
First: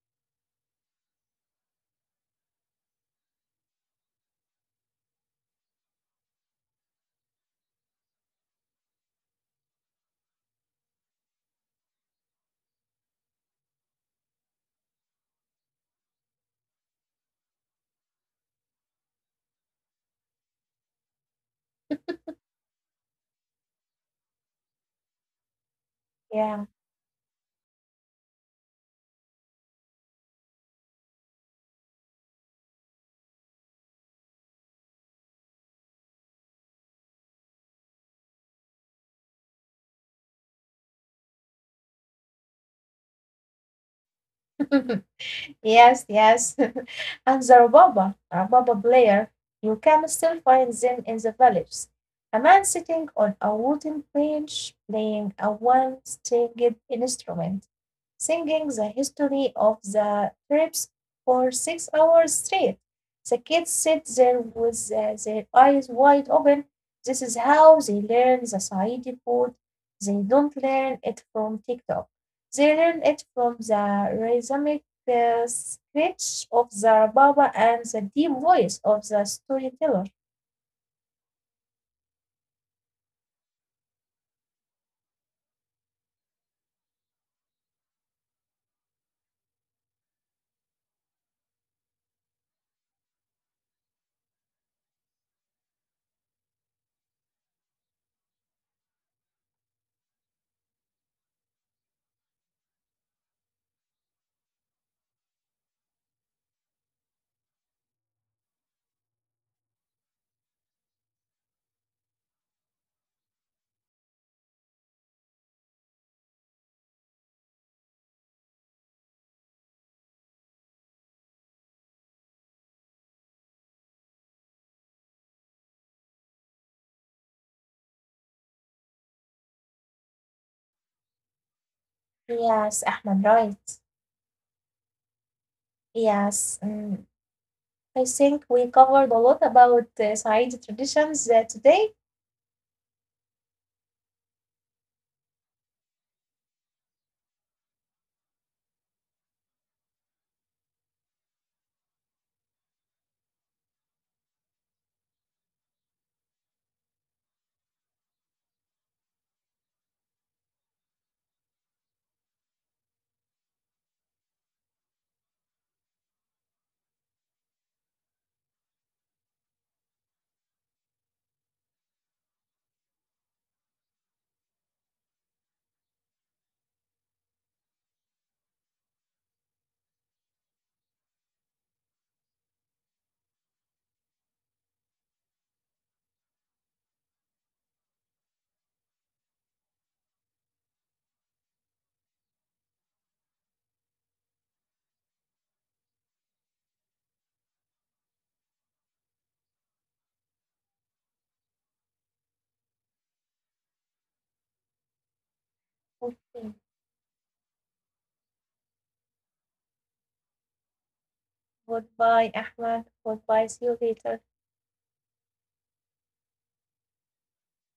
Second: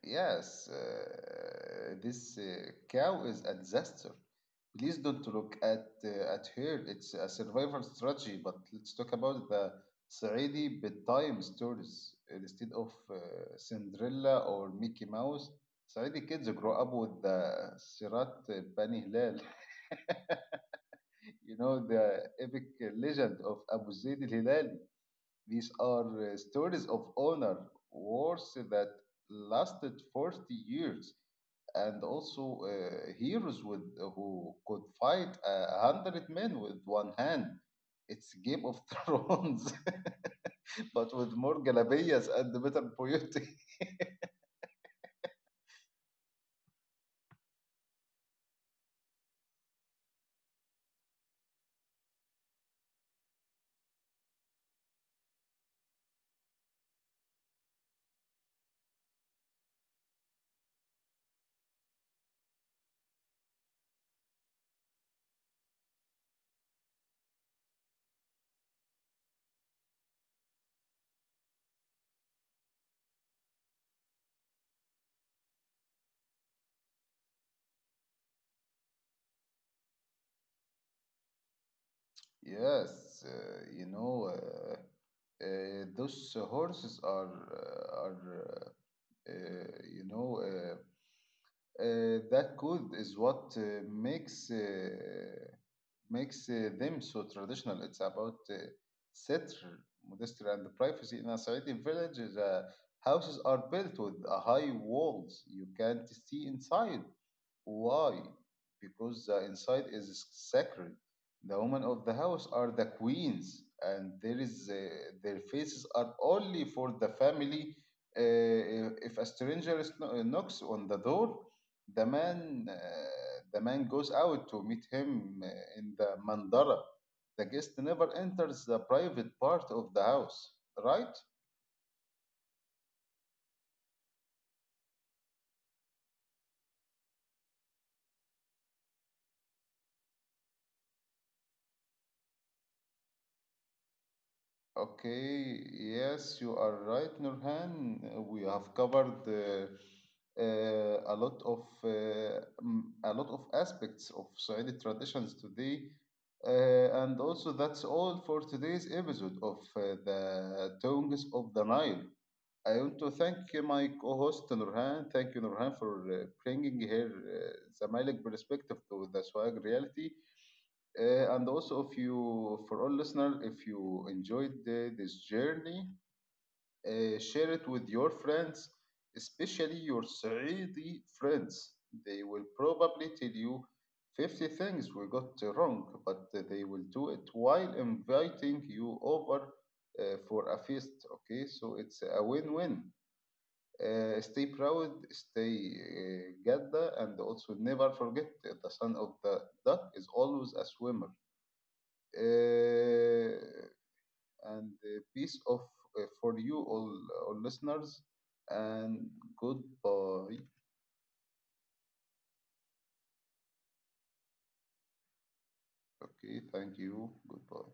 S1: Yes, this cow is a disaster. Please don't look at her. It's a survival strategy. But let's talk about the Saudi bedtime stories instead of Cinderella or Mickey Mouse. Saudi kids grow up with the Sirat Bani Hilal. You know, the epic legend of Abu Zayd al Hilali. These are
S2: yeah.
S1: stories of honor, wars that lasted 40 years and also heroes with who could fight a hundred men with one hand. It's Game of Thrones, but with more galabayas and better poetry.
S2: Yes, yes. And the Rubaba, Rubaba player, you can still find them in the villages. A man sitting on a wooden bench playing a one stringed instrument, singing the history of the trips for 6 hours straight. The kids sit there with their eyes wide open. This is how they learn the Saidi food. They don't learn it from TikTok. They learn it from the rhythmic the screech of the Baba and the deep voice of the storyteller.
S1: Yes, uh, those horses are that good is what makes. Them so traditional. It's about settler, modesty, and privacy in a Saudi village. The houses are built with a high walls. You can't see inside. Why? Because the inside is sacred. The women of the house are the queens, and there is their faces are only for the family. If a stranger is knocks on the door, the man goes out to meet him in the mandara. The guest never enters the private part of the house, right?
S2: Yes, Ahmed, right. Yes, mm, I think we covered a lot about Saeed traditions today.
S1: Okay, yes, you are right, Nurhan. We have covered a lot of aspects of Saudi traditions today, and also that's all for today's episode of the Tongues of the Nile. I want to thank my co-host Nurhan. Thank you, Nurhan, for bringing here the Malik perspective to the Swag reality. And also, if you, for all listeners, if you enjoyed this journey, share it with your friends, especially your Saudi friends. They will probably tell you 50 things we got wrong, but they will do it while inviting you over for a feast. Okay, so it's a win win. Stay proud, stay Gadda, and also never forget that the son of the duck is always a swimmer uh, and peace of for
S2: Okay,
S1: you all listeners, and goodbye.
S2: goodbye, Ahmed. Goodbye, see you later.
S1: Okay, thank you. Goodbye.